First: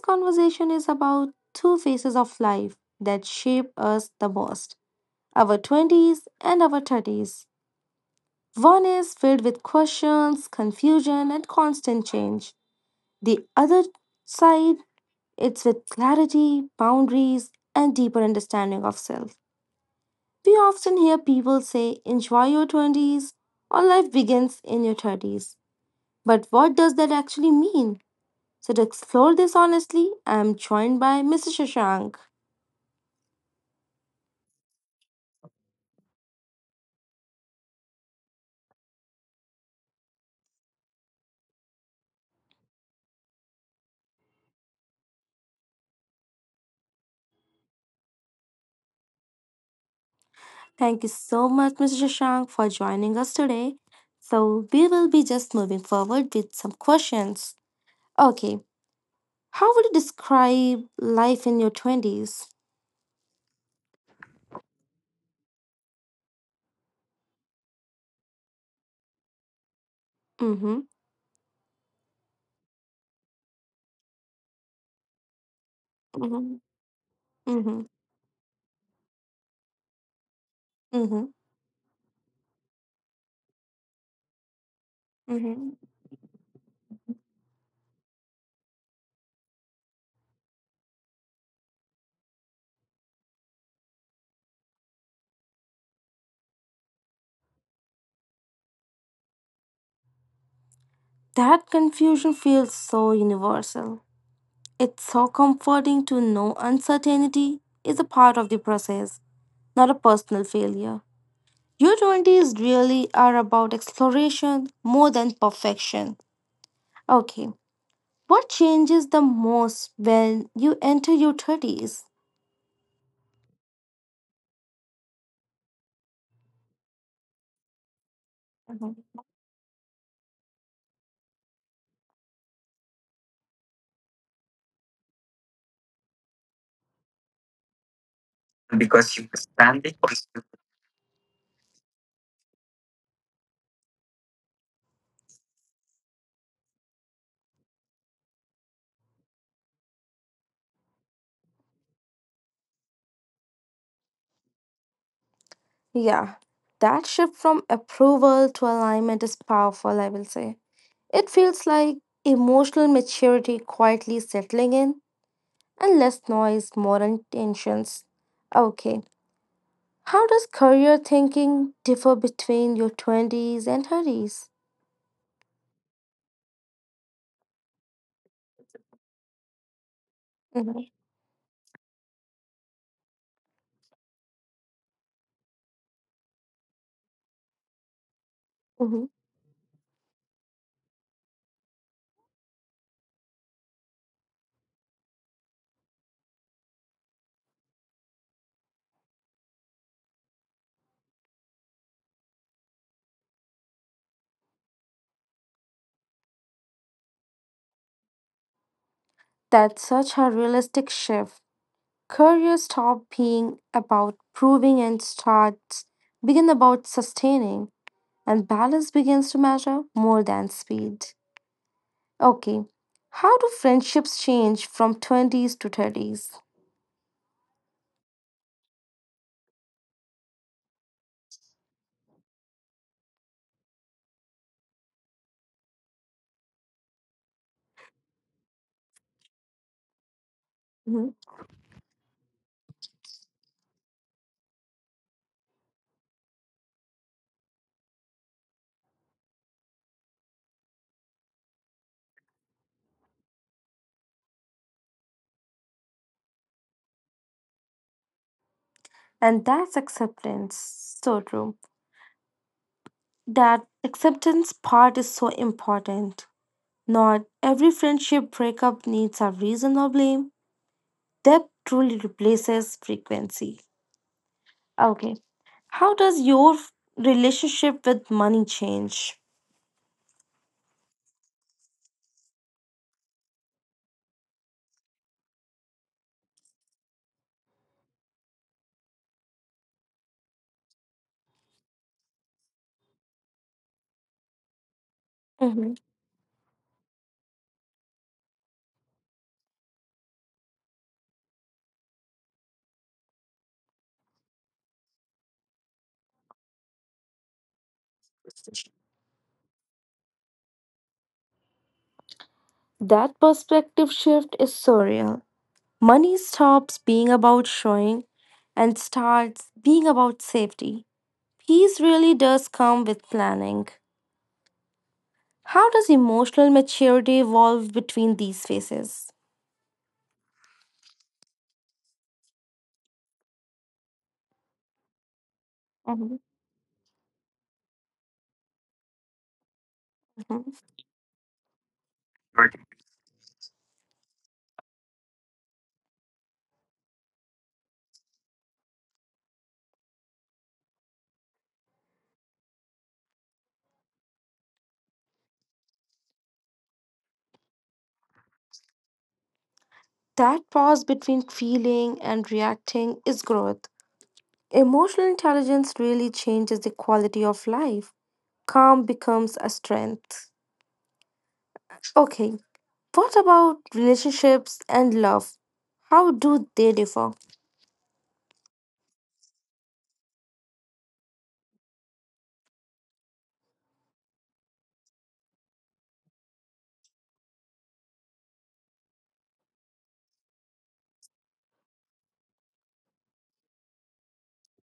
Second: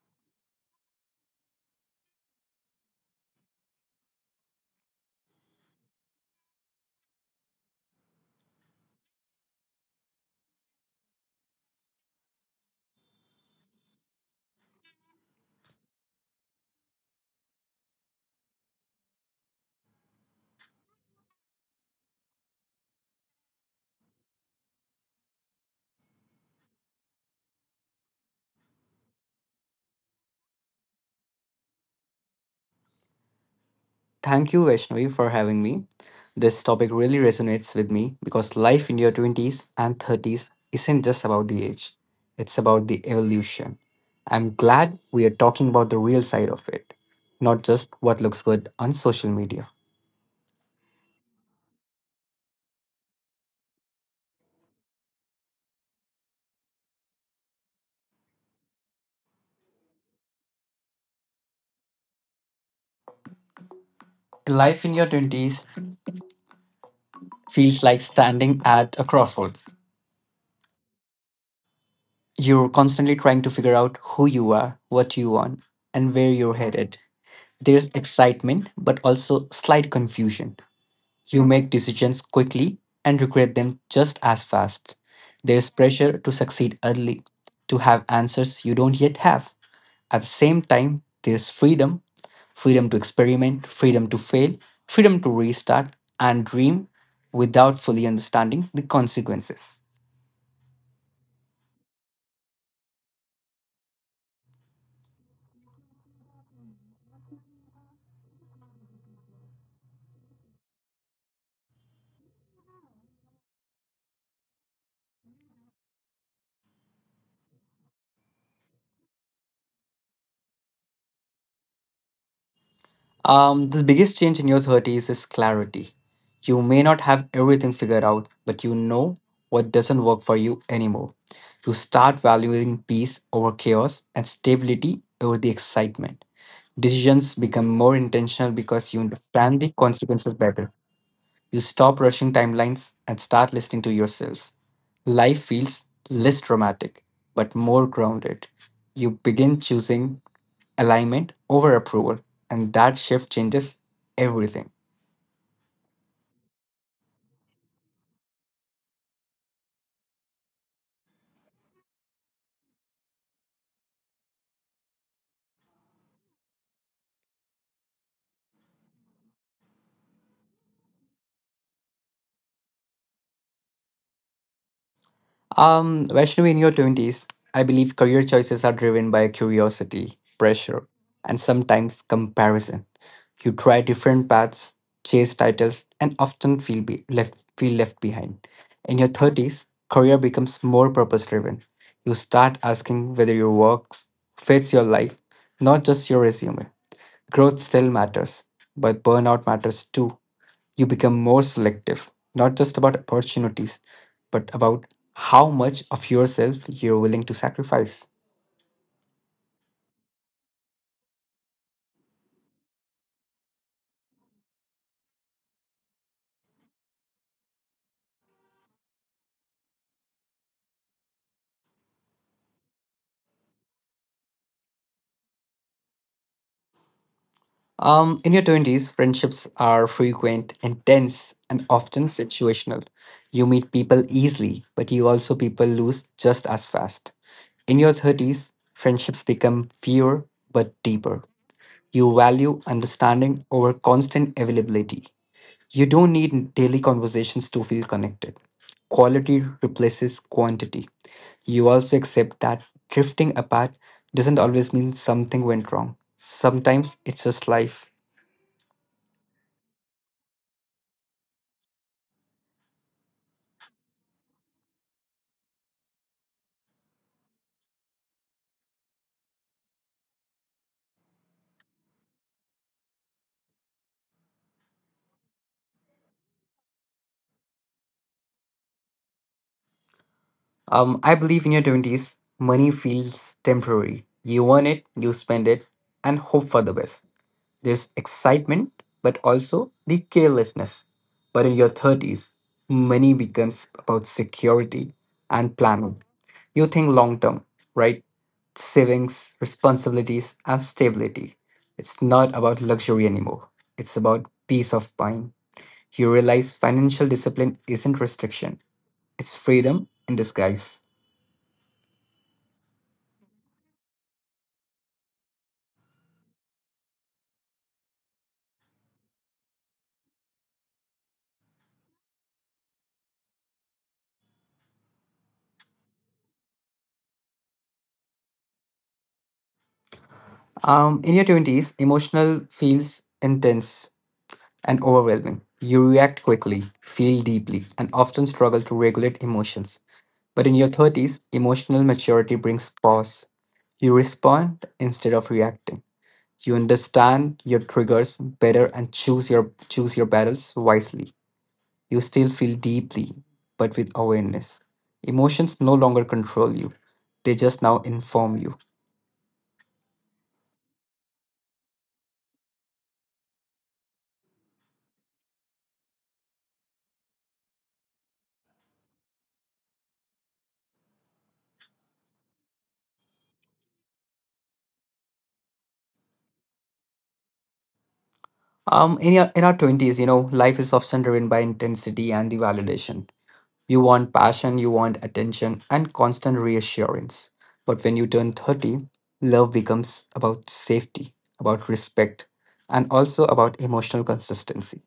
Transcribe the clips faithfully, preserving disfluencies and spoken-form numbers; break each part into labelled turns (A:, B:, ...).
A: conversation is about two phases of life that shape us the most our twenties and our thirties. One is filled with questions, confusion, and constant change. The other side, it's with clarity, boundaries, and deeper understanding of self. We often hear people say, enjoy your twenties or life begins in your thirties. But what does that actually mean? So, to explore this honestly, I am joined by mister Shashank.
B: Thank you, Vaishnavi, for having me. This topic really resonates with me because life in your twenties and thirties isn't just about the age, it's about the evolution. I'm glad we are talking about the real side of it, not just what looks good on social media.
A: Thank you so much, mister Shashank, for joining us today. So, we will be just moving forward with some questions. Okay, how would you describe life in your twenties?
B: Life in your twenties feels like standing at a crossroads.
A: Mm-hmm,
B: You're constantly trying to figure out who you are, what you want, and where you're
A: mm-hmm,
B: headed. There's
A: mm-hmm,
B: excitement, but also slight confusion.
A: mm-hmm,
B: You make decisions quickly and regret them just as fast. There's
A: mm-hmm.
B: pressure to succeed early, to have answers you don't yet have. At the same time, there's freedom freedom to experiment, freedom to fail, freedom to restart and dream without fully understanding the consequences.
A: That confusion feels so universal. It's so comforting to know uncertainty is a part of the process, not a personal failure. Your twenties really are about exploration more than perfection. Okay, what changes the most when you enter your thirties?
B: Um, the biggest change in your thirties is clarity. You may not have everything figured out, but you
A: Mhm.
B: know what doesn't work for you anymore. You start valuing peace over chaos and stability over the excitement. Decisions become more intentional because you understand the consequences better. You stop rushing timelines and start listening to yourself. Life feels less dramatic, but more grounded. You begin choosing alignment over approval, and that shift changes everything.
A: Yeah, that shift from approval to alignment is powerful, I will say. It feels like emotional maturity quietly settling in and less noise, more intentions. Okay, how does career thinking differ between your twenties and thirties?
B: Um, Vaishnavi, in your twenties, I believe career choices are driven by curiosity, pressure,
A: Mhm.
B: and sometimes comparison. You try different paths, chase titles, and often feel be- left feel left behind. In your thirties, career becomes more purpose driven. You start asking whether your work fits your life, not just your resume. Growth still matters, but burnout matters too. You become more selective, not just about opportunities, but about how much of yourself you're willing to sacrifice.
A: That's such a realistic shift. Careers stop being about proving and starts begin about sustaining, and balance begins to matter more than speed. Okay, how do friendships change from twenties to thirties?
B: Um, in your twenties, friendships are frequent, intense, and often situational. You meet people easily, but you also people lose just as fast. In your thirties, friendships become fewer but
A: Mhm.
B: deeper. You value understanding over constant availability. You don't need daily conversations to feel connected. Quality replaces quantity. You also accept that drifting apart doesn't always mean something went wrong. Sometimes it's just life.
A: And that's acceptance. So true. That acceptance part is so important. Not every friendship breakup needs a reason or blame. Depth truly replaces frequency. Okay. How does your f- relationship with money change?
B: Um, I believe in your twenties, money feels temporary. You earn it, you spend it, and hope for the best. There's excitement, but also the carelessness. But in your thirties, money becomes about security and
A: Mhm.
B: planning. You think long term, right? Savings, responsibilities, and stability. It's not about luxury anymore, it's about peace of mind. You realize financial discipline isn't restriction, it's freedom in disguise.
A: That perspective shift is surreal. Money stops being about showing and starts being about safety. Peace really does come with planning. How does emotional maturity evolve between these phases?
B: Um, in your twenties, emotional feels intense and overwhelming. You react
A: Mhm.
B: quickly, feel deeply, and often struggle to regulate emotions. But in
A: Mhm.
B: your thirties, emotional maturity brings pause. You respond instead of reacting. You understand your triggers better and choose your choose your battles wisely. You still feel deeply, but with awareness. Emotions no longer control you. They just now inform you.
A: That pause between feeling and reacting is growth. Emotional intelligence really changes the quality of life. Calm becomes a strength. Okay, what about relationships and love? How do they differ?
B: Um, in, your, in our twenties, you know, life is often driven by intensity and the validation. You want passion, you want attention, and constant reassurance. But when you turn thirty, love becomes about safety, about respect, and also about emotional consistency.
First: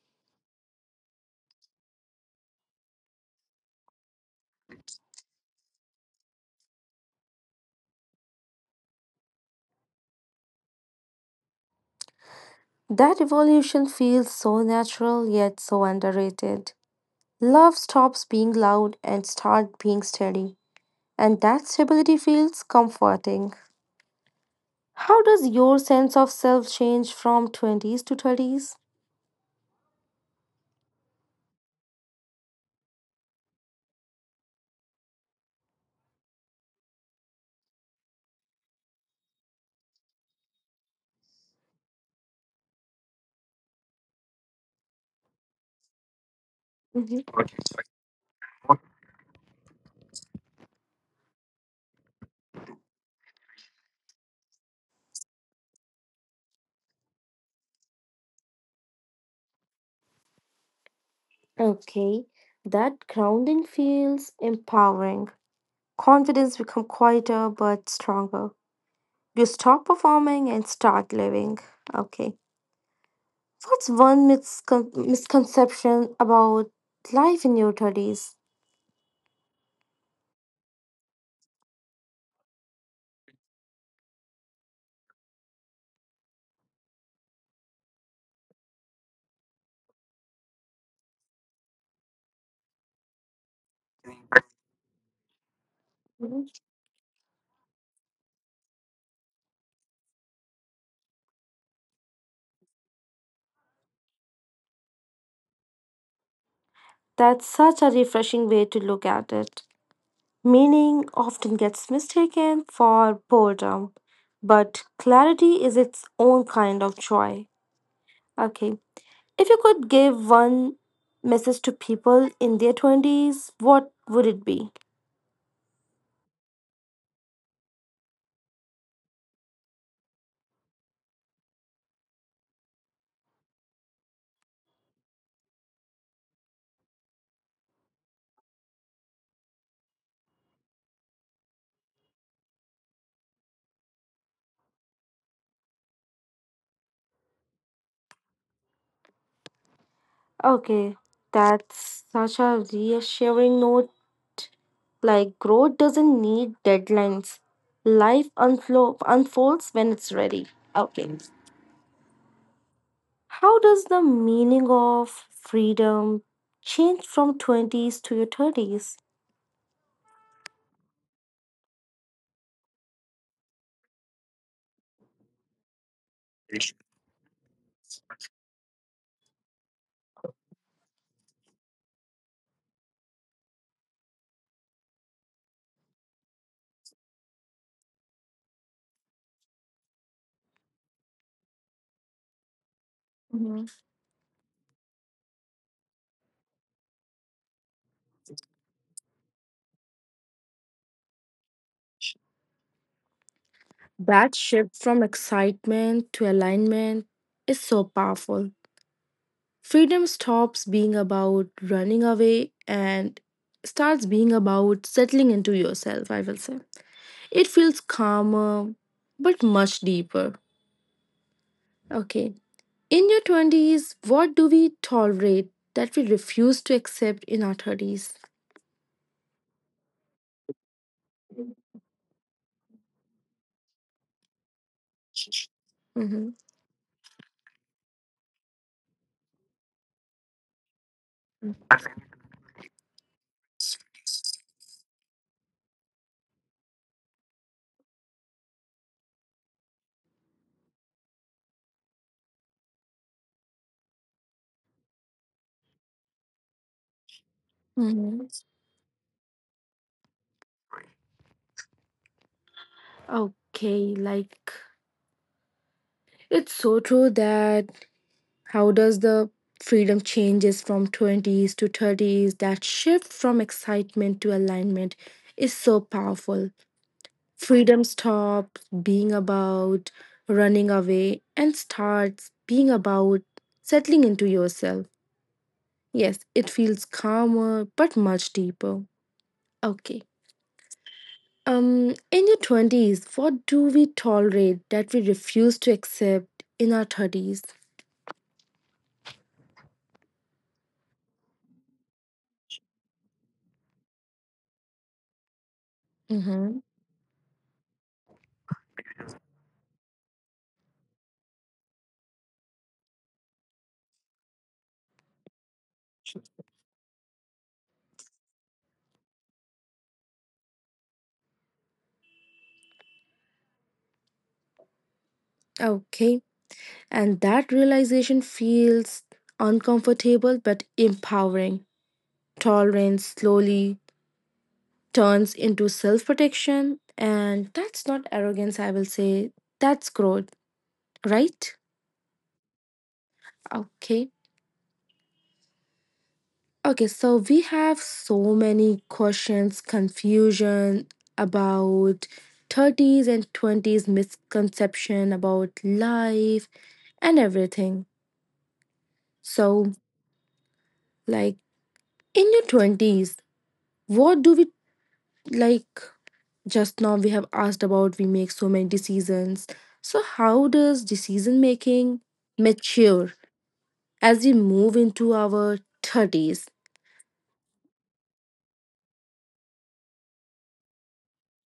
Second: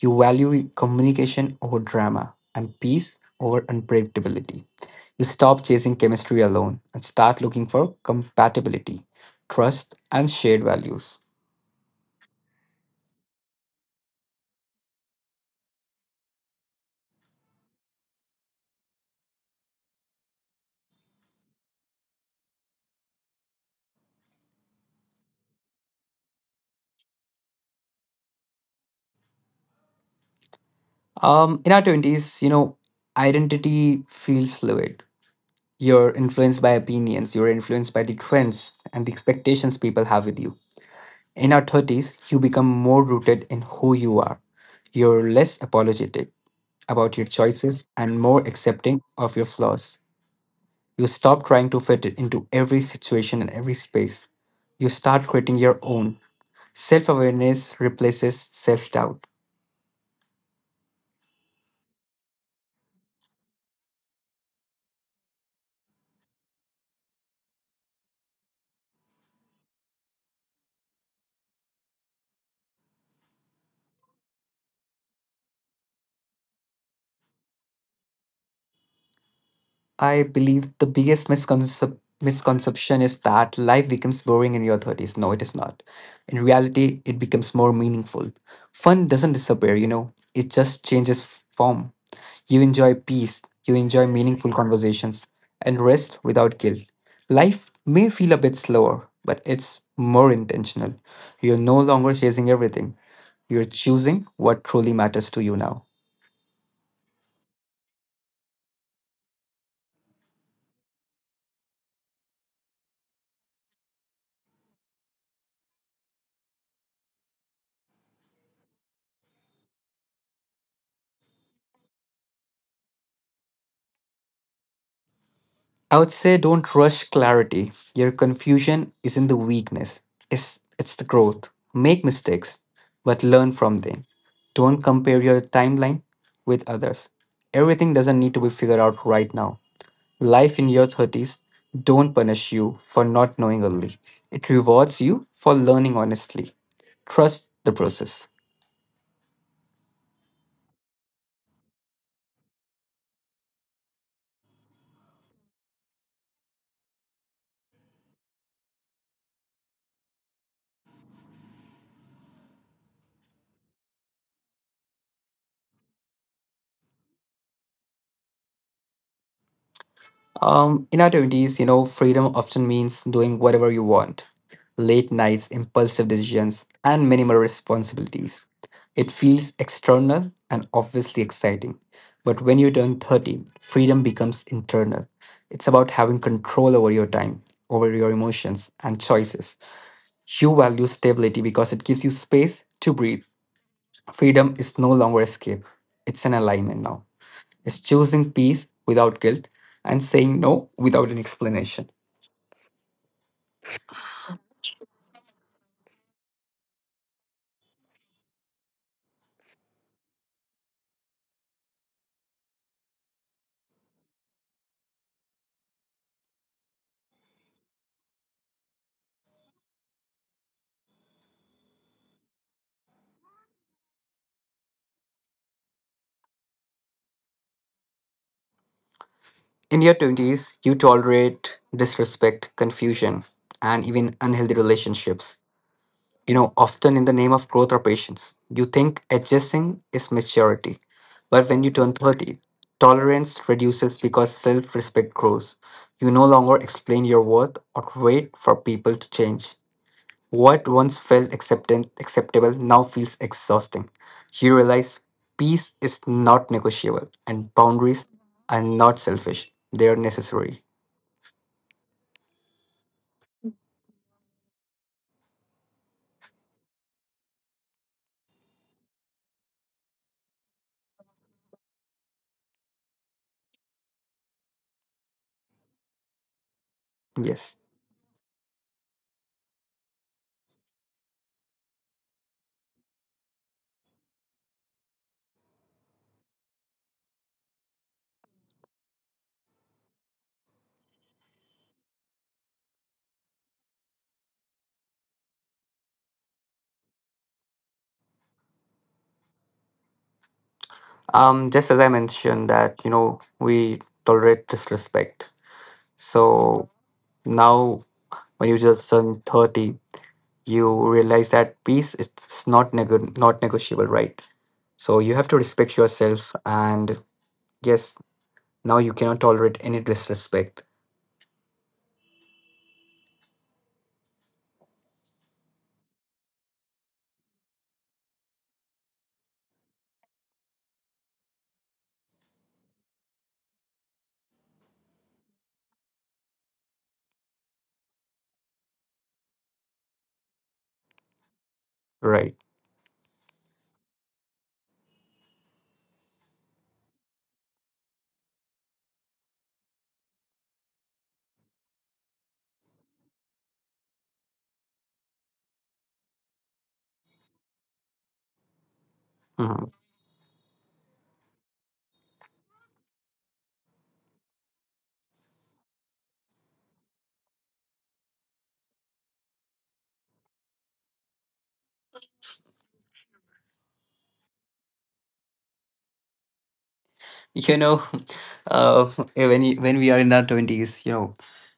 B: You value communication over drama and peace over unpredictability. You stop chasing chemistry alone and start looking for compatibility, trust, and shared values.
A: That evolution feels so natural yet so underrated. Love stops being loud and start being steady, and that stability feels comforting. How does your sense of self change from twenties to thirties?
B: Um, in our twenties, you know, identity feels fluid. You're influenced by opinions, you're influenced by the trends and the expectations people have with you. In our thirties, you become more rooted in who you are. You're less apologetic about
A: Mhm.
B: your choices and more accepting of your flaws. You stop trying to fit it into every situation and every space. You start creating your own. Self awareness replaces self doubt.
A: Okay, that grounding feels empowering. Confidence become quieter but stronger. You stop performing and start living. Okay. What's one miscon- misconception about life in your thirties?
B: I believe the biggest misconcep- misconception is that life becomes boring in your thirties. No, it is not. In reality, it becomes more meaningful. Fun doesn't disappear, you know, it just changes f- form. You enjoy peace, you enjoy meaningful conversations, and rest
A: Mhm.
B: without guilt. Life may feel a bit slower, but it's more intentional. You're no longer chasing everything, you're choosing what truly matters to you now.
A: That's such a refreshing way to look at it. Meaning often gets mistaken for boredom, but clarity is its own kind of joy. Okay, if you could give one message to people in their twenties, what would it be?
B: I would say don't rush clarity. Your confusion isn't the weakness, it's, it's the growth. Make mistakes, but learn from them. Don't compare your timeline with others. Everything doesn't need to be figured out right now. Life in your thirties don't punish you for not knowing early, it rewards you for learning honestly. Trust the process.
A: Okay, that's such a reassuring note. Like growth doesn't need deadlines. Life unflo- unfolds when it's ready. Okay. How does the meaning of freedom change from twenties to your thirties?
B: Um, in our twenties, you know, freedom often means doing whatever you want: late nights, impulsive decisions, and minimal responsibilities. It feels external and obviously exciting. But when you turn thirty, freedom becomes internal. It's about having control over your time, over your emotions, and choices. You value stability because it gives you space to breathe.
A: Mhm.
B: Freedom is no longer escape, it's an alignment now, is choosing peace without guilt and saying no without an explanation.
A: That shift from excitement to alignment is so powerful. Freedom stops being about running away and starts being about settling into yourself, I will say. It feels calmer, but much deeper. Okay. In your twenties, what do we tolerate that we refuse to accept in our thirties?
B: In your twenties, you tolerate disrespect, confusion, and even unhealthy relationships,
A: Mhm.
B: you know, often in the name of growth or patience. You think adjusting is maturity. But when you turn thirty, tolerance reduces because self respect grows. You no longer explain your worth or wait for people to change. What once felt acceptan- acceptable now feels exhausting. You realize peace is not negotiable and boundaries
A: Mhm.
B: are not selfish, they are necessary.
A: Okay, like it's so true that how does the freedom changes from twenties to thirties? That shift from excitement to alignment is so powerful.
B: Yes.
A: Freedom stops being about running away and starts being about settling into yourself. Yes, it feels calmer but much deeper. Okay. Um, in your twenties, what do we tolerate that we refuse to accept in our thirties?
B: Um, just as I mentioned that, you know, we tolerate disrespect.
A: Mm-hmm.
B: So now when you just turn thirty, you realize that peace is is not nego not negotiable, right? So you have to respect yourself and yes, now you cannot tolerate any disrespect,
A: Okay. And that realization feels uncomfortable but empowering. Tolerance slowly turns into self protection, and that's not arrogance, I will say. That's growth, right?
B: right?
A: Okay. Okay, so we have so many questions, confusion about thirties and twenties misconception about life and everything.
B: Mhm.
A: So, like in your twenties, what do we like just now we have asked about we make so many decisions. So, how does decision making mature as we move into our thirties?
B: you know uh, eh, when you, when we are in our twenties, you know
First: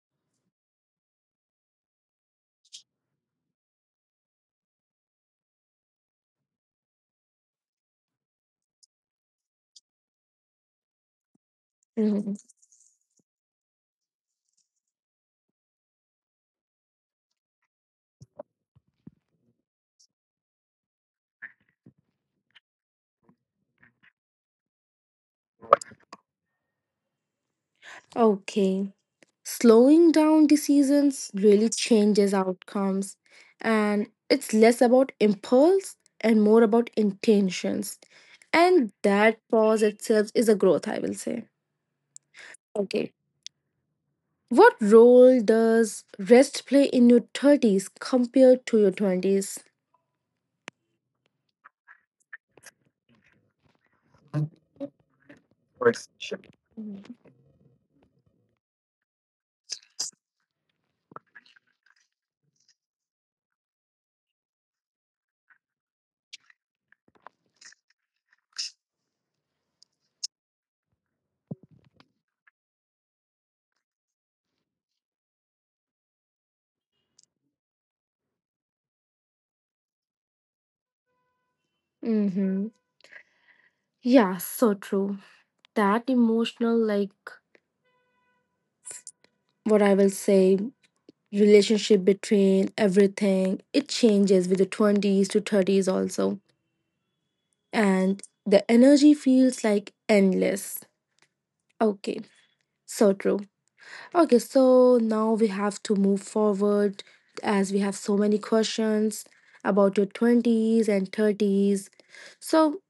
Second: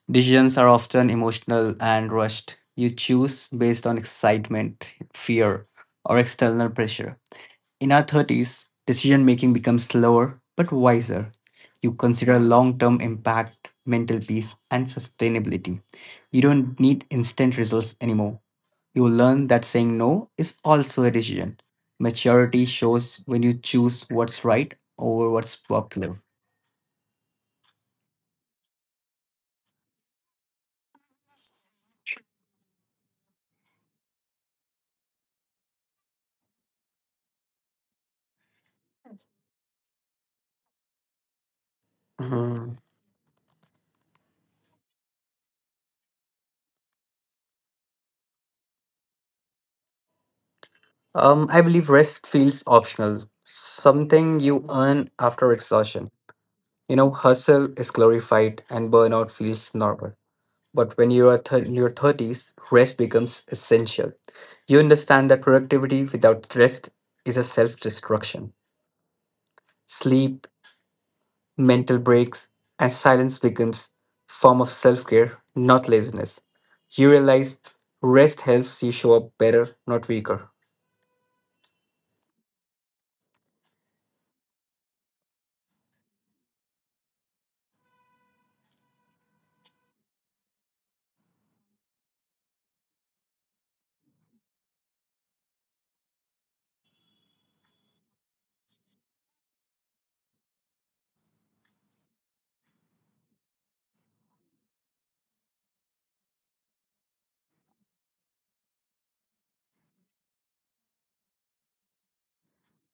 B: decisions are often emotional and rushed. You choose based on excitement, fear, or external pressure. In our thirties, decision making becomes slower but wiser. You
A: Mhm.
B: consider long term impact, mental peace, and sustainability. You don't need instant results anymore. You learn that saying no is also a decision. Maturity shows when you choose what's right over what's popular.
A: Okay. Slowing down decisions really changes outcomes, and it's less about impulse and more about intentions, and that pause itself is a growth, I will say.
B: Mhm.
A: Okay, what role does rest play in your thirties compared to your twenties?
B: Um, I believe rest feels optional, something you earn after exhaustion. You know, hustle is glorified and burnout feels normal. But when you are th- in your thirties, rest becomes essential. You understand that productivity without rest is a self destruction. Sleep, mental breaks, and silence becomes form of self care, not laziness. You realize rest helps you show up better, not weaker.
A: Mm-hmm. Yeah, so true. That emotional, like what I will say, relationship between everything, it changes with the twenties to thirties also. And the energy feels like endless. Okay, so true. Okay, so now we have to move forward as we have so many questions about your twenties and thirties. So,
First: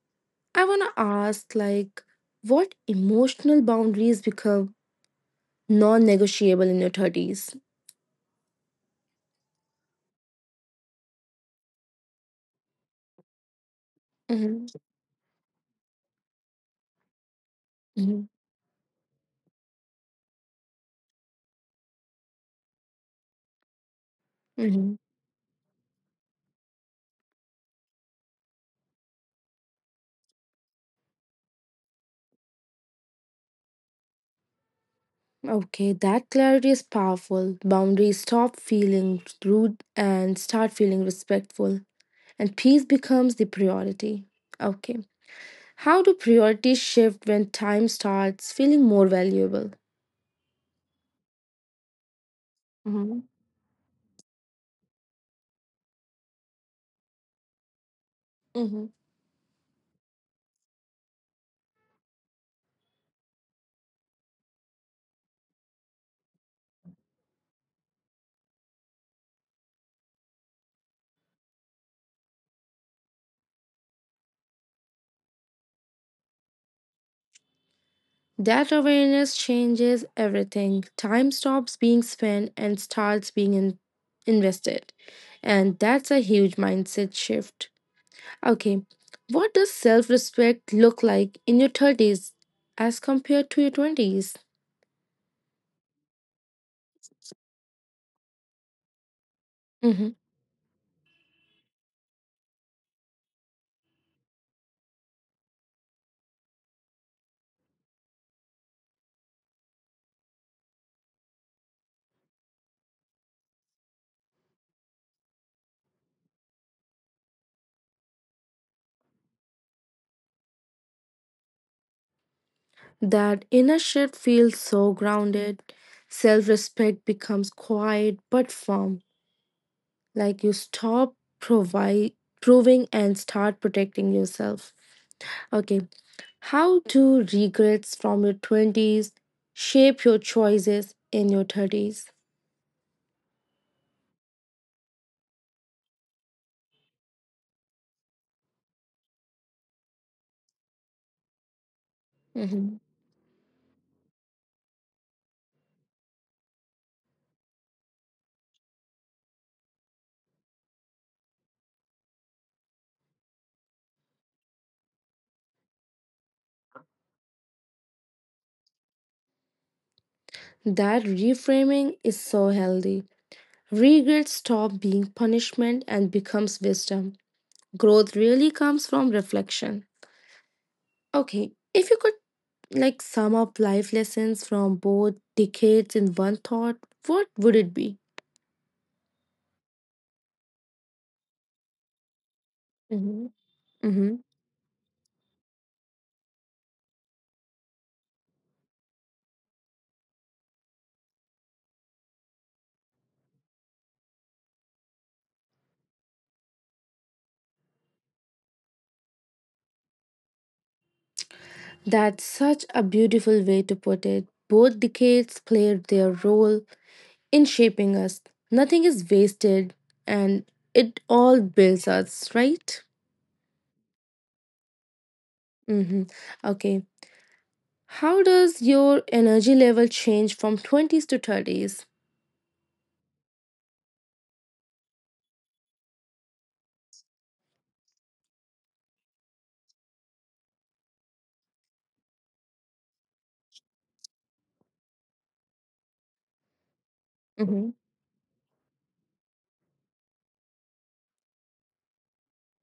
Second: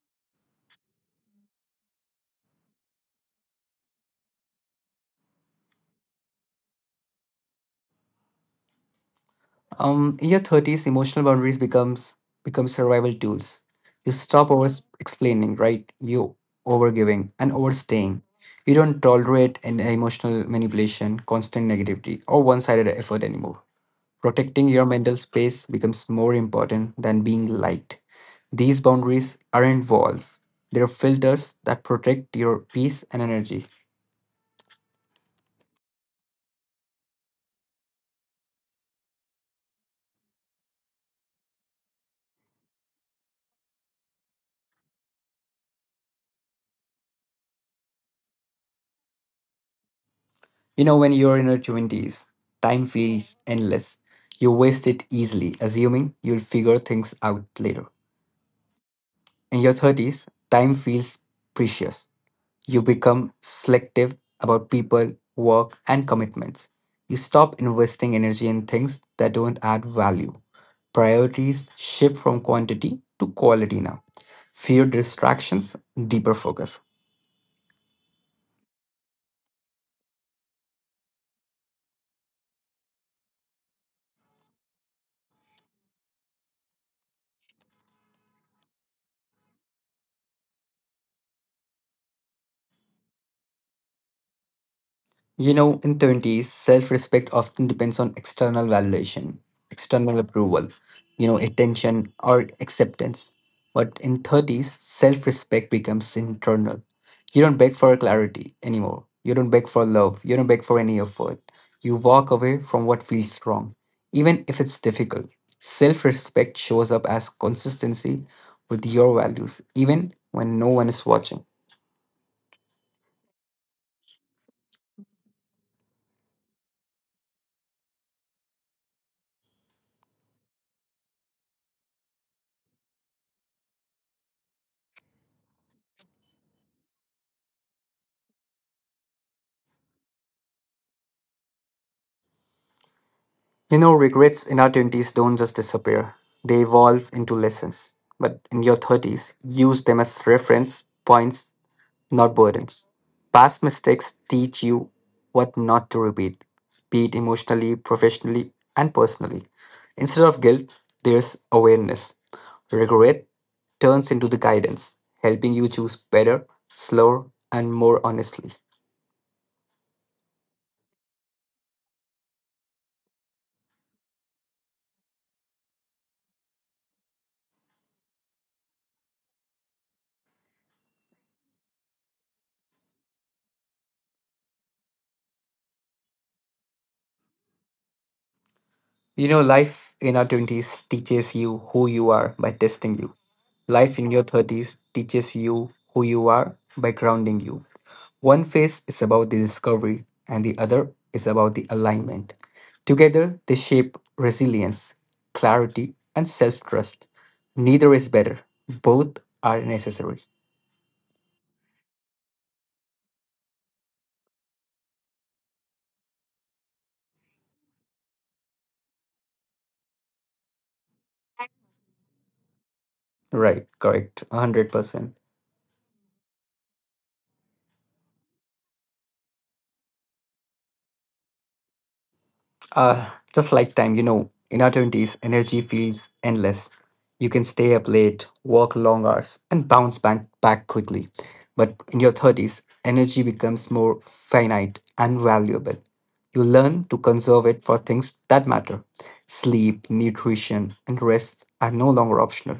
A: I want to ask like what emotional boundaries become non-negotiable in your thirties?
B: Um, in your thirties, emotional boundaries becomes become survival tools. You stop
A: Mm-hmm.
B: over explaining, right? You over giving and
A: Mm-hmm.
B: overstaying. You don't tolerate an emotional manipulation, constant negativity, or one-sided effort anymore. Protecting your
A: Mm-hmm.
B: mental space becomes more important than being liked. These boundaries aren't walls. They're filters that protect your peace and energy.
A: Okay, that clarity is powerful. Boundaries stop feeling rude and start feeling respectful. And peace becomes the priority. Okay. How do priorities shift when time starts feeling more valuable?
B: You know, when you're in your twenties, time
A: Hmm.
B: feels endless. You waste it easily, assuming you'll figure things out later.
A: Mhm.
B: In your thirties, time feels precious. You become selective about people, work, and commitments. You stop investing energy in things that don't add value. Priorities shift from quantity to quality now. Fewer distractions, deeper focus.
A: That awareness changes everything. Time stops being spent and starts being in- invested. And that's a huge mindset shift. Okay, what does self respect look like in your thirties as compared to your twenties?
B: You know, in twenties, self respect often depends on external validation, external approval, you know, attention or acceptance. But in thirties, self respect becomes internal. You don't beg for clarity anymore. You don't beg for love. You don't beg for any effort. You walk away from what feels wrong, even if it's difficult. Self respect shows up as consistency with your values, even when no one is watching.
A: That inner shift feels so grounded. Self respect becomes quiet but firm, like you stop provi- proving and start protecting yourself. Okay, how do regrets from your twenties shape your choices in your thirties?
B: You know, regrets in our twenties don't just disappear, they evolve into lessons. But in your thirties, use them as reference points, not
A: Mhm.
B: burdens. Past mistakes teach you what not to repeat, be it emotionally, professionally, and personally. Instead of guilt, there's awareness. Regret turns into the guidance, helping you choose better, slower, and more honestly.
A: That reframing is so healthy. Regrets stop being punishment and becomes wisdom. Growth really comes from reflection. Okay, if you could like sum up life lessons from both decades in one thought, what would it be?
B: You know, life in our twenties teaches you who you are by testing you.
A: Hmm.
B: Life in
A: Hmm.
B: your thirties teaches you who you are by grounding you. One phase is about the discovery, and the other is about the alignment. Together, they shape resilience, clarity, and self trust. Neither is better, both are necessary.
A: That's such a beautiful way to put it. Both decades played their role in shaping us. Nothing is wasted and it all builds us, right?
B: Right, correct, one hundred percent.
A: Hmm. Okay. How does your energy level change from twenties to thirties?
B: Uh, just like time, you know, in our twenties, energy feels endless. You can stay up late, work long hours, and bounce back, back quickly. But in your thirties, energy becomes more finite and valuable. You learn to conserve it for things that matter. Sleep, nutrition, and rest are no longer optional.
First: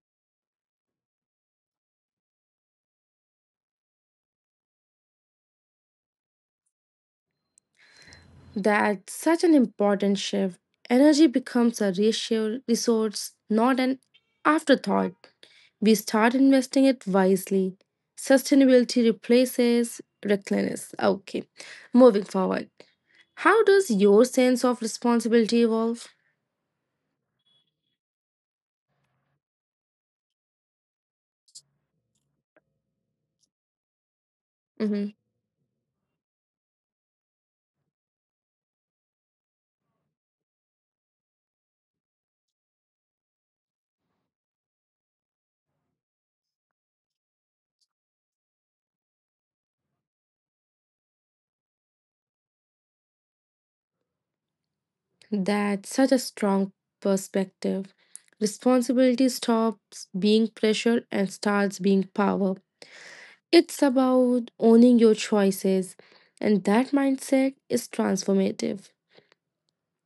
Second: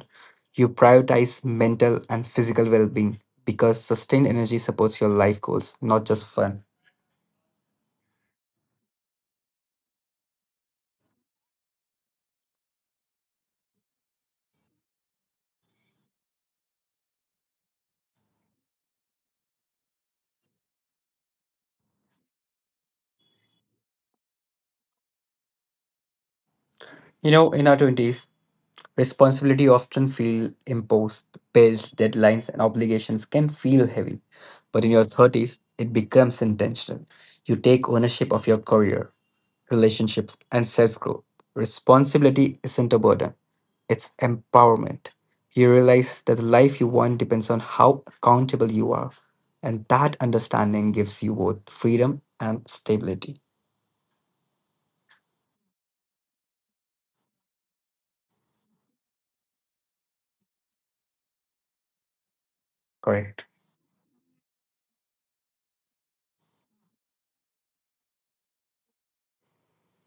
B: You prioritize mental and physical well being because sustained energy supports your life goals, not just fun.
A: That's such an important shift. Energy becomes a ratio resource, not an afterthought. We start investing it wisely. Sustainability replaces recklessness. Okay, moving forward. How does your sense of responsibility evolve?
B: You know, in our twenties, responsibility often feel imposed. Bills, deadlines, and obligations can feel heavy. But in your
A: Mhm.
B: thirties, it becomes intentional. You take ownership of your career, relationships, and self growth. Responsibility isn't a burden, it's empowerment. You realize that the life you want depends on how accountable you are. And that understanding gives you both freedom and stability.
A: That's such a strong perspective. Responsibility stops being pressure and starts being power.
B: Correct.
A: It's about owning your choices, and that mindset is transformative.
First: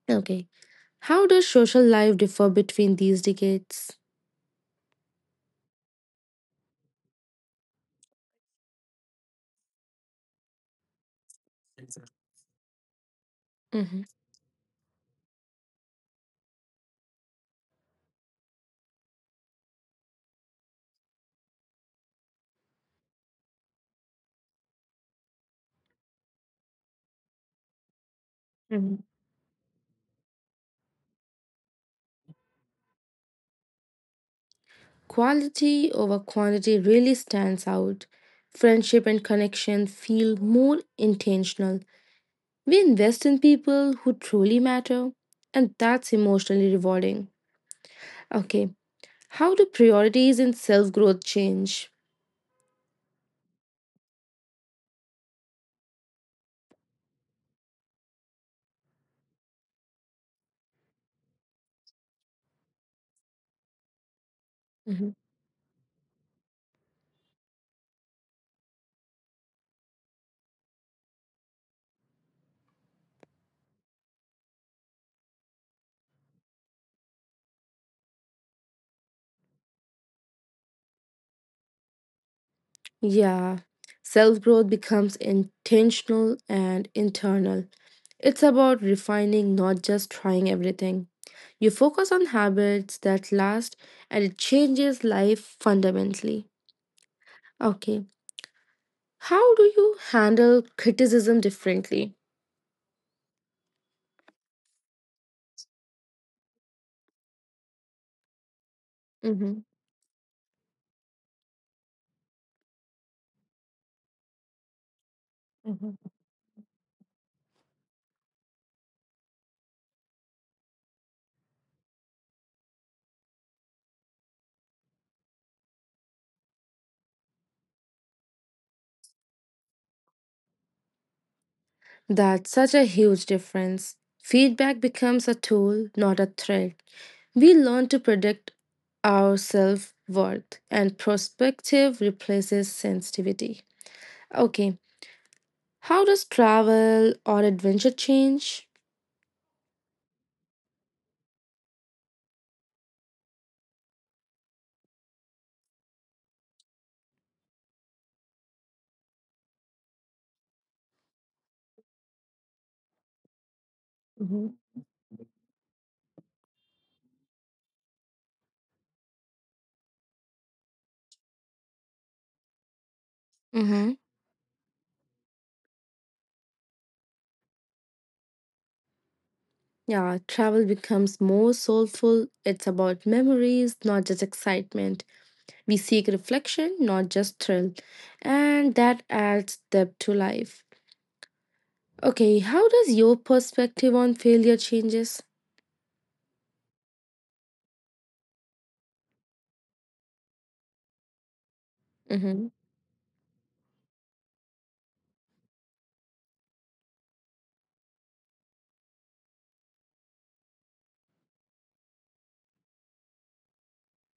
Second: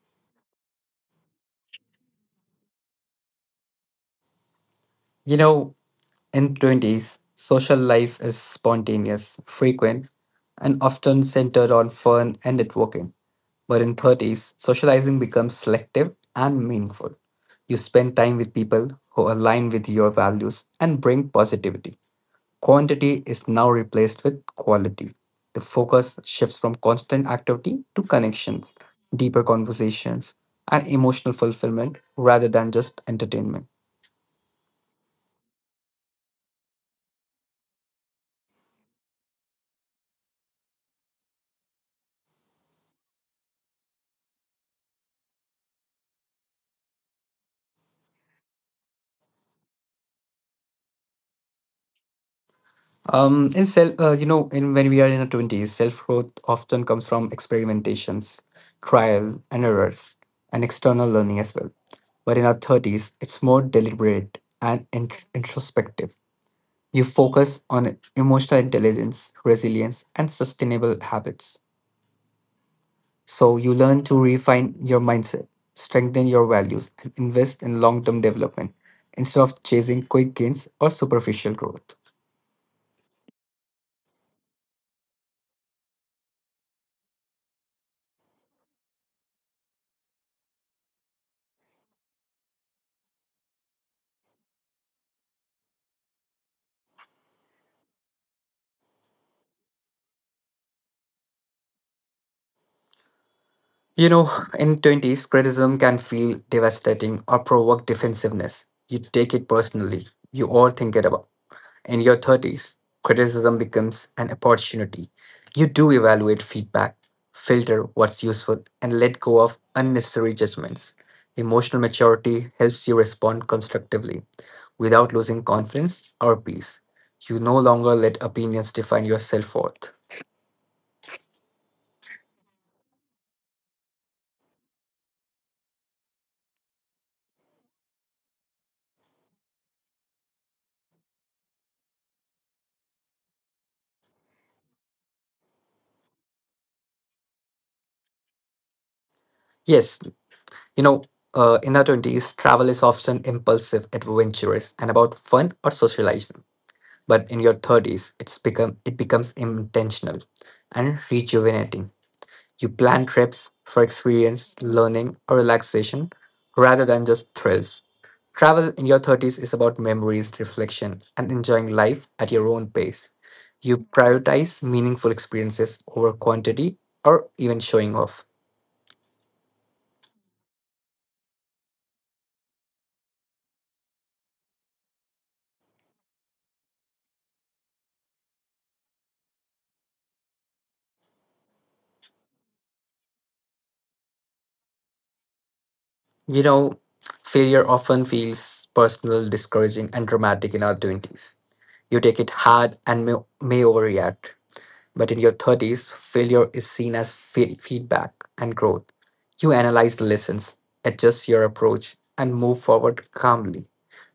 A: Okay, how does social life differ between these decades?
B: You know, In twenties, social life is spontaneous, frequent, and often centered on fun and networking. But in
A: Mhm.
B: thirties, socializing becomes selective and meaningful. You spend time with people who align with your values and bring positivity. Quantity is now replaced with quality. The focus shifts from constant activity to connections,
A: Mhm.
B: deeper conversations, and emotional fulfillment rather than just entertainment.
A: Quality over quantity really stands out. Friendship and connection feel more intentional. We invest in people who truly matter, and that's emotionally rewarding. Okay, how do priorities in self growth change?
B: Um, in self, uh, you know, in when we are in our twenties, self growth often comes from experimentations, trial and errors, and external learning as well. But in our thirties, it's more deliberate and in-
A: Mhm.
B: introspective. You focus on emotional intelligence, resilience, and sustainable habits. So you learn to refine your mindset, strengthen your values, and invest in long-term development instead of chasing quick gains or superficial growth.
A: Yeah, self growth becomes intentional and internal. It's about refining, not just trying everything. You focus on habits that last and it changes life fundamentally. Okay, how do you handle criticism differently?
B: You know, in twenties, criticism can feel devastating or provoke defensiveness. You take it
A: Mm-hmm.
B: personally, you overthink it about. In your thirties, criticism becomes an opportunity. You do
A: Mm-hmm.
B: evaluate feedback, filter what's useful, and let go of unnecessary judgments. Emotional maturity helps you respond constructively without losing confidence or peace. You no longer let opinions define your self worth.
A: That's such a huge difference. Feedback becomes a tool, not a threat. We learn to predict our self worth, and perspective replaces sensitivity. Okay, how does travel or adventure change?
B: Yes. You know, uh, in our twenties, travel is often impulsive, adventurous, and about fun or socializing. But in your thirties, it's become it becomes intentional and rejuvenating. You plan trips for
A: Mhm.
B: experience, learning, or relaxation rather than just thrills. Travel in your thirties is about memories, reflection, and enjoying life at your own pace. You
A: Mm-hmm.
B: prioritize meaningful experiences over quantity or even showing off.
A: Yeah, travel becomes more soulful. It's about memories, not just excitement. We seek reflection, not just thrill. And that adds depth to life. Okay, how does your perspective on failure changes?
B: You know, failure often feels personal, discouraging, and dramatic in our twenties. You take it
A: Mhm.
B: hard and may, may overreact. But in your thirties, failure is seen as fe- feedback and growth. You analyze the lessons, adjust your approach, and move forward calmly.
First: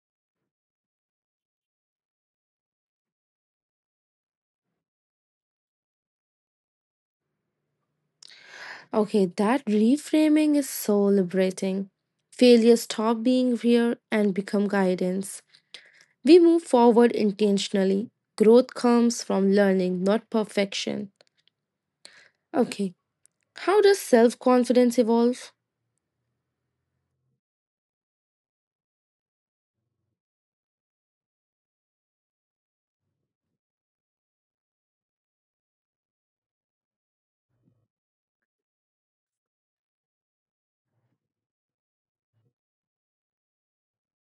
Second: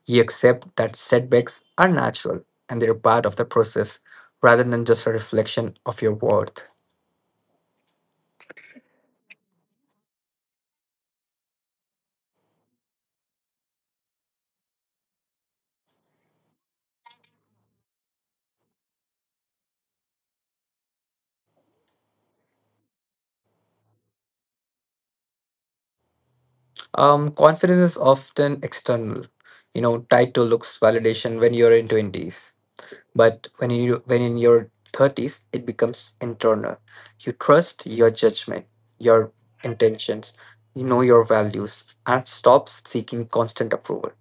B: You accept that setbacks are natural and they're part of the process rather than just a reflection of your worth.
A: Okay, that reframing is so liberating. Failure stop being fear and become guidance. We move forward intentionally. Growth comes from learning, not perfection. Okay, how does self-confidence evolve?
B: Um, confidence is often external, you know, tied to looks validation when you're in twenties. But when you when in your thirties, it becomes internal. You trust your judgment, your intentions, you know your values, and stops seeking constant approval.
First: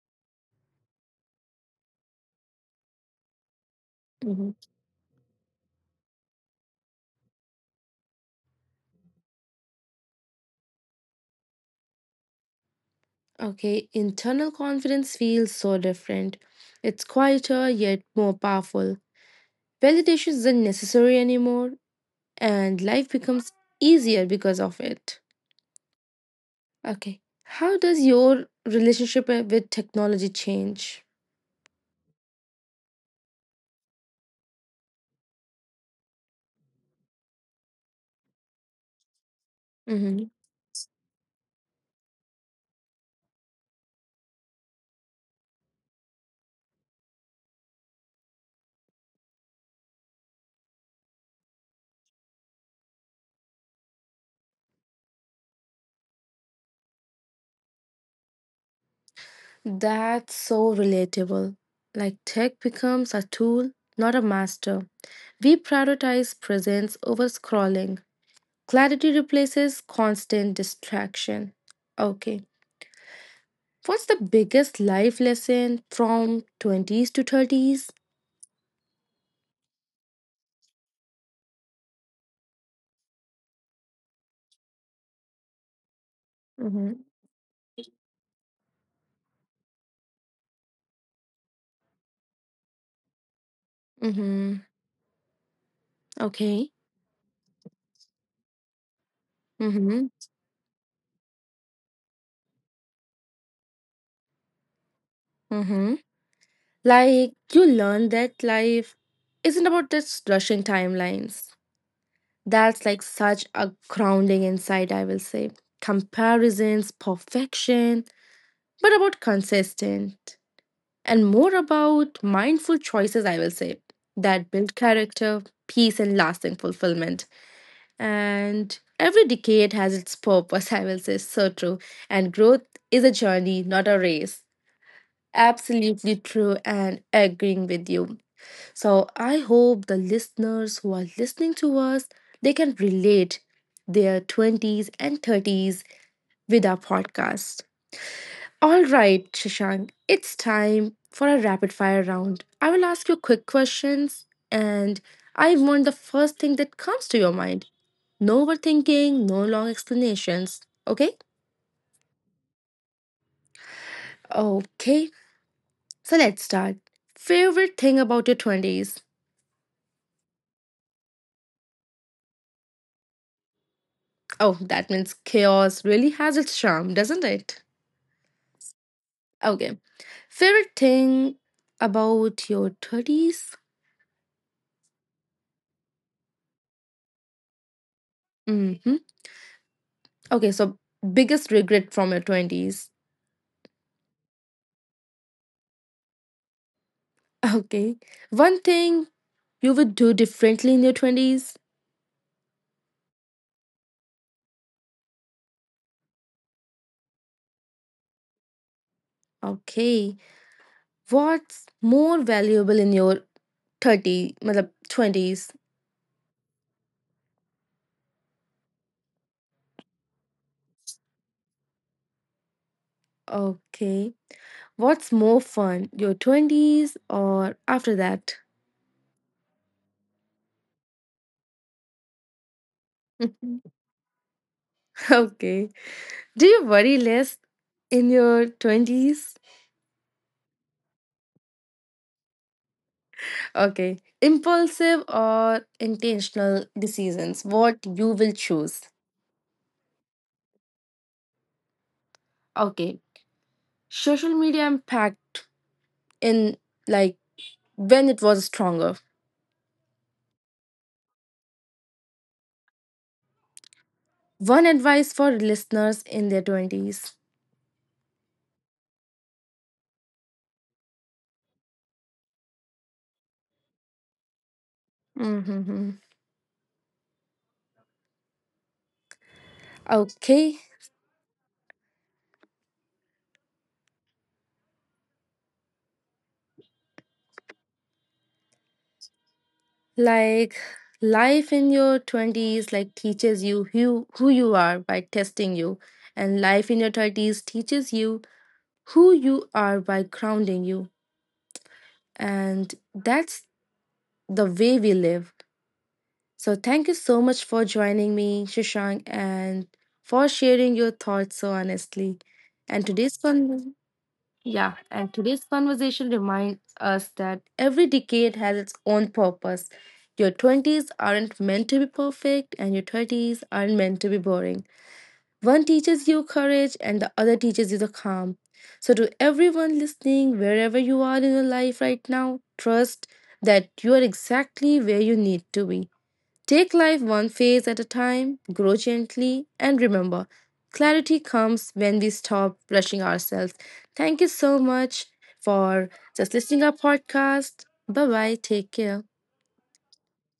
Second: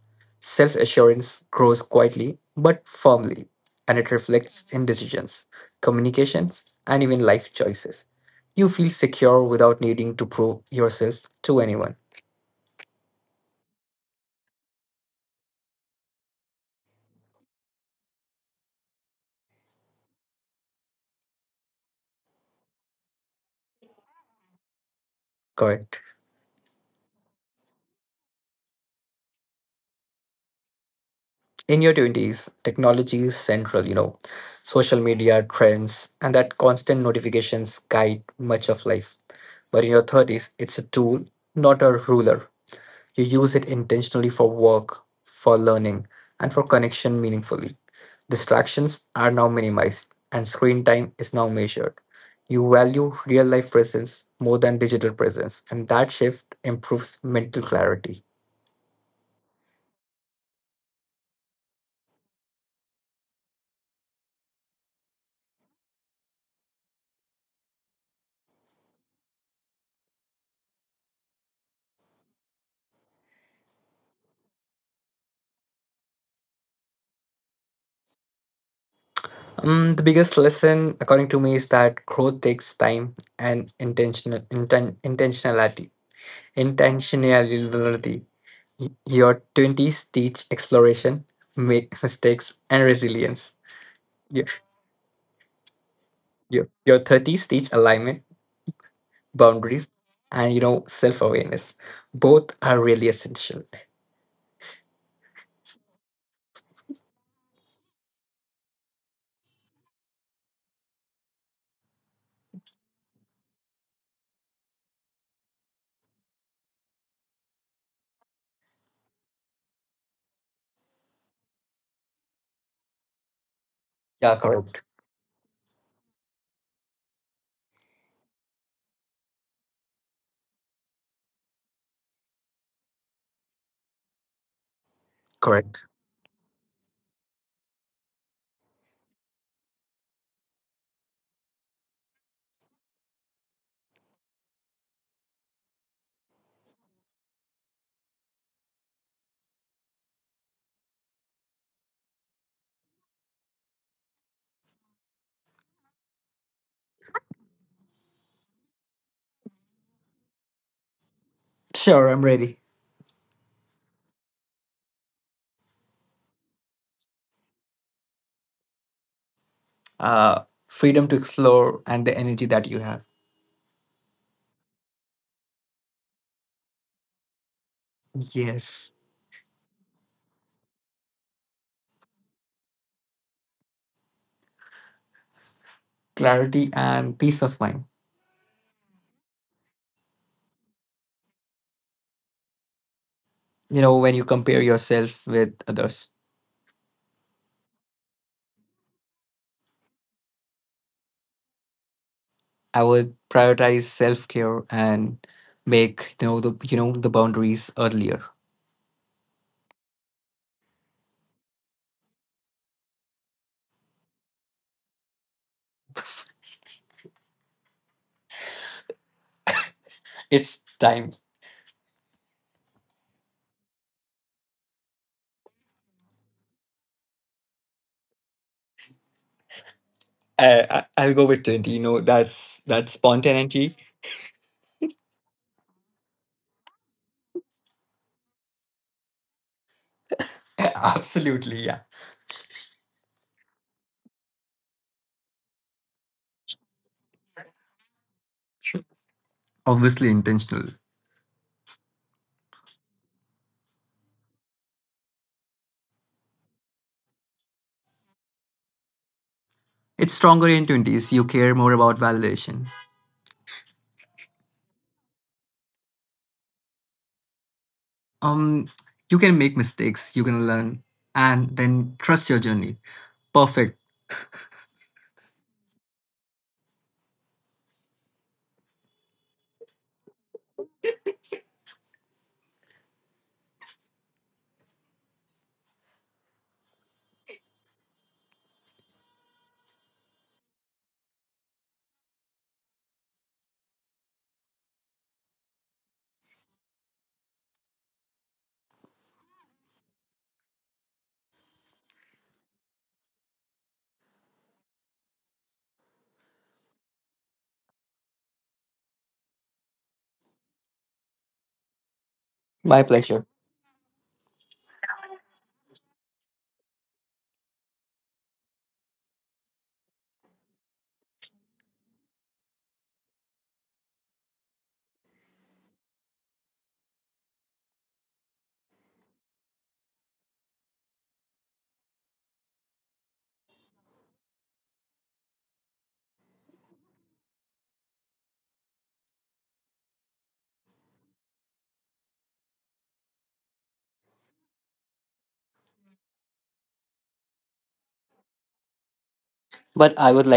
B: Self assurance grows quietly but firmly, and it
A: Mhm.
B: reflects in decisions, communications, and even life choices. You feel secure without needing to prove yourself to anyone.
A: Okay, internal confidence feels so different. It's quieter yet more powerful. Validation isn't necessary anymore, and life becomes easier because of it.
B: Correct.
A: Okay, how does your relationship uh, with technology change?
B: In your twenties, technology is central, you know. Social media, trends, and that constant notifications guide much of life. But in your
A: Mhm.
B: thirties, it's a tool, not a ruler. You use it intentionally for work, for learning, and for connection meaningfully. Distractions are now minimized, and screen time is now measured. You value real life presence more than digital presence, and that shift improves mental clarity.
A: That's so relatable. Like tech becomes a tool, not a master. We prioritize presence over scrolling. Clarity replaces constant distraction. Okay. What's the biggest life lesson from twenties to thirties?
B: Um, the biggest lesson, according to me, is that growth takes time and intentional inten- intentionality.
A: Mm-hmm.
B: Intentionality. Y- Your twenties teach exploration, make mistakes, and resilience. Your
A: Mm-hmm.
B: your
A: Okay.
B: your thirties teach alignment, boundaries,
A: Mm-hmm.
B: and you know self awareness. Both are really essential.
A: Mm-hmm. Like you learn that life isn't about just rushing timelines. That's like such a grounding insight, I will say. Comparisons, perfection, but about consistent and more about mindful choices, I will say,
B: Yeah,
A: that build
B: correct.
A: character, peace, and lasting fulfillment. And every decade has its purpose, I will say. So true. And growth is a journey, not a race.
B: Correct.
A: Absolutely true, and agreeing with you. So I hope the listeners who are listening to us, they can relate their twenties and thirties with our podcast. All right, Shashank, it's time for a rapid fire round. I will ask you quick questions and I want the first thing that comes to your mind. No overthinking, no long explanations. Okay?
B: Sure, I'm ready.
A: Okay, so let's start. Favorite thing about your twenties?
B: Uh, freedom to explore and the energy that you have.
A: Oh, that means chaos really has its charm, doesn't it?
B: Yes,
A: Okay. Favorite thing about your thirties?
B: clarity and peace of mind.
A: Mm-hmm. Okay, so biggest regret from your twenties.
B: You know, when you compare yourself with others.
A: Okay. One thing you would do differently in your twenties?
B: I would prioritize self-care and make, you know, the, you know, the boundaries earlier.
A: Okay. What's more valuable in your thirty, मतलब twenties?
B: It's time.
A: Okay. What's more fun, your twenties or after that?
B: I, I, I'll go with twenties, you know, that's that's spontaneity.
A: Okay. Do you worry less in your twenties?
B: Absolutely, yeah.
A: Okay. Impulsive or intentional decisions, what you will choose.
B: Obviously intentional.
A: Okay. Social media impact in, like, when it was stronger.
B: It's stronger in twenties, you care more about validation.
A: One advice for listeners in their twenties.
B: um you can make mistakes, you can learn, and then trust your journey. Perfect.
A: Mm-hmm. Okay. Like life in your twenties like teaches you who, who you are by testing you, and life in your thirties teaches you who you are by grounding you, and that's the way we live. So thank you so much for joining me, Shashank, and for sharing your thoughts so honestly.
B: My
A: And today's
B: pleasure.
A: con yeah, and today's conversation reminds us that every decade has its own purpose. Your twenties aren't meant to be perfect, and your thirties aren't meant to be boring. One teaches you courage, and the other teaches you the calm. So, to everyone listening, wherever you are in your life right now, trust that you are exactly where you need to be. Take life one phase at a time, grow gently, and remember, clarity comes when we stop rushing ourselves. Thank you so much for just listening our podcast. Bye bye. Take care.
B: But I would like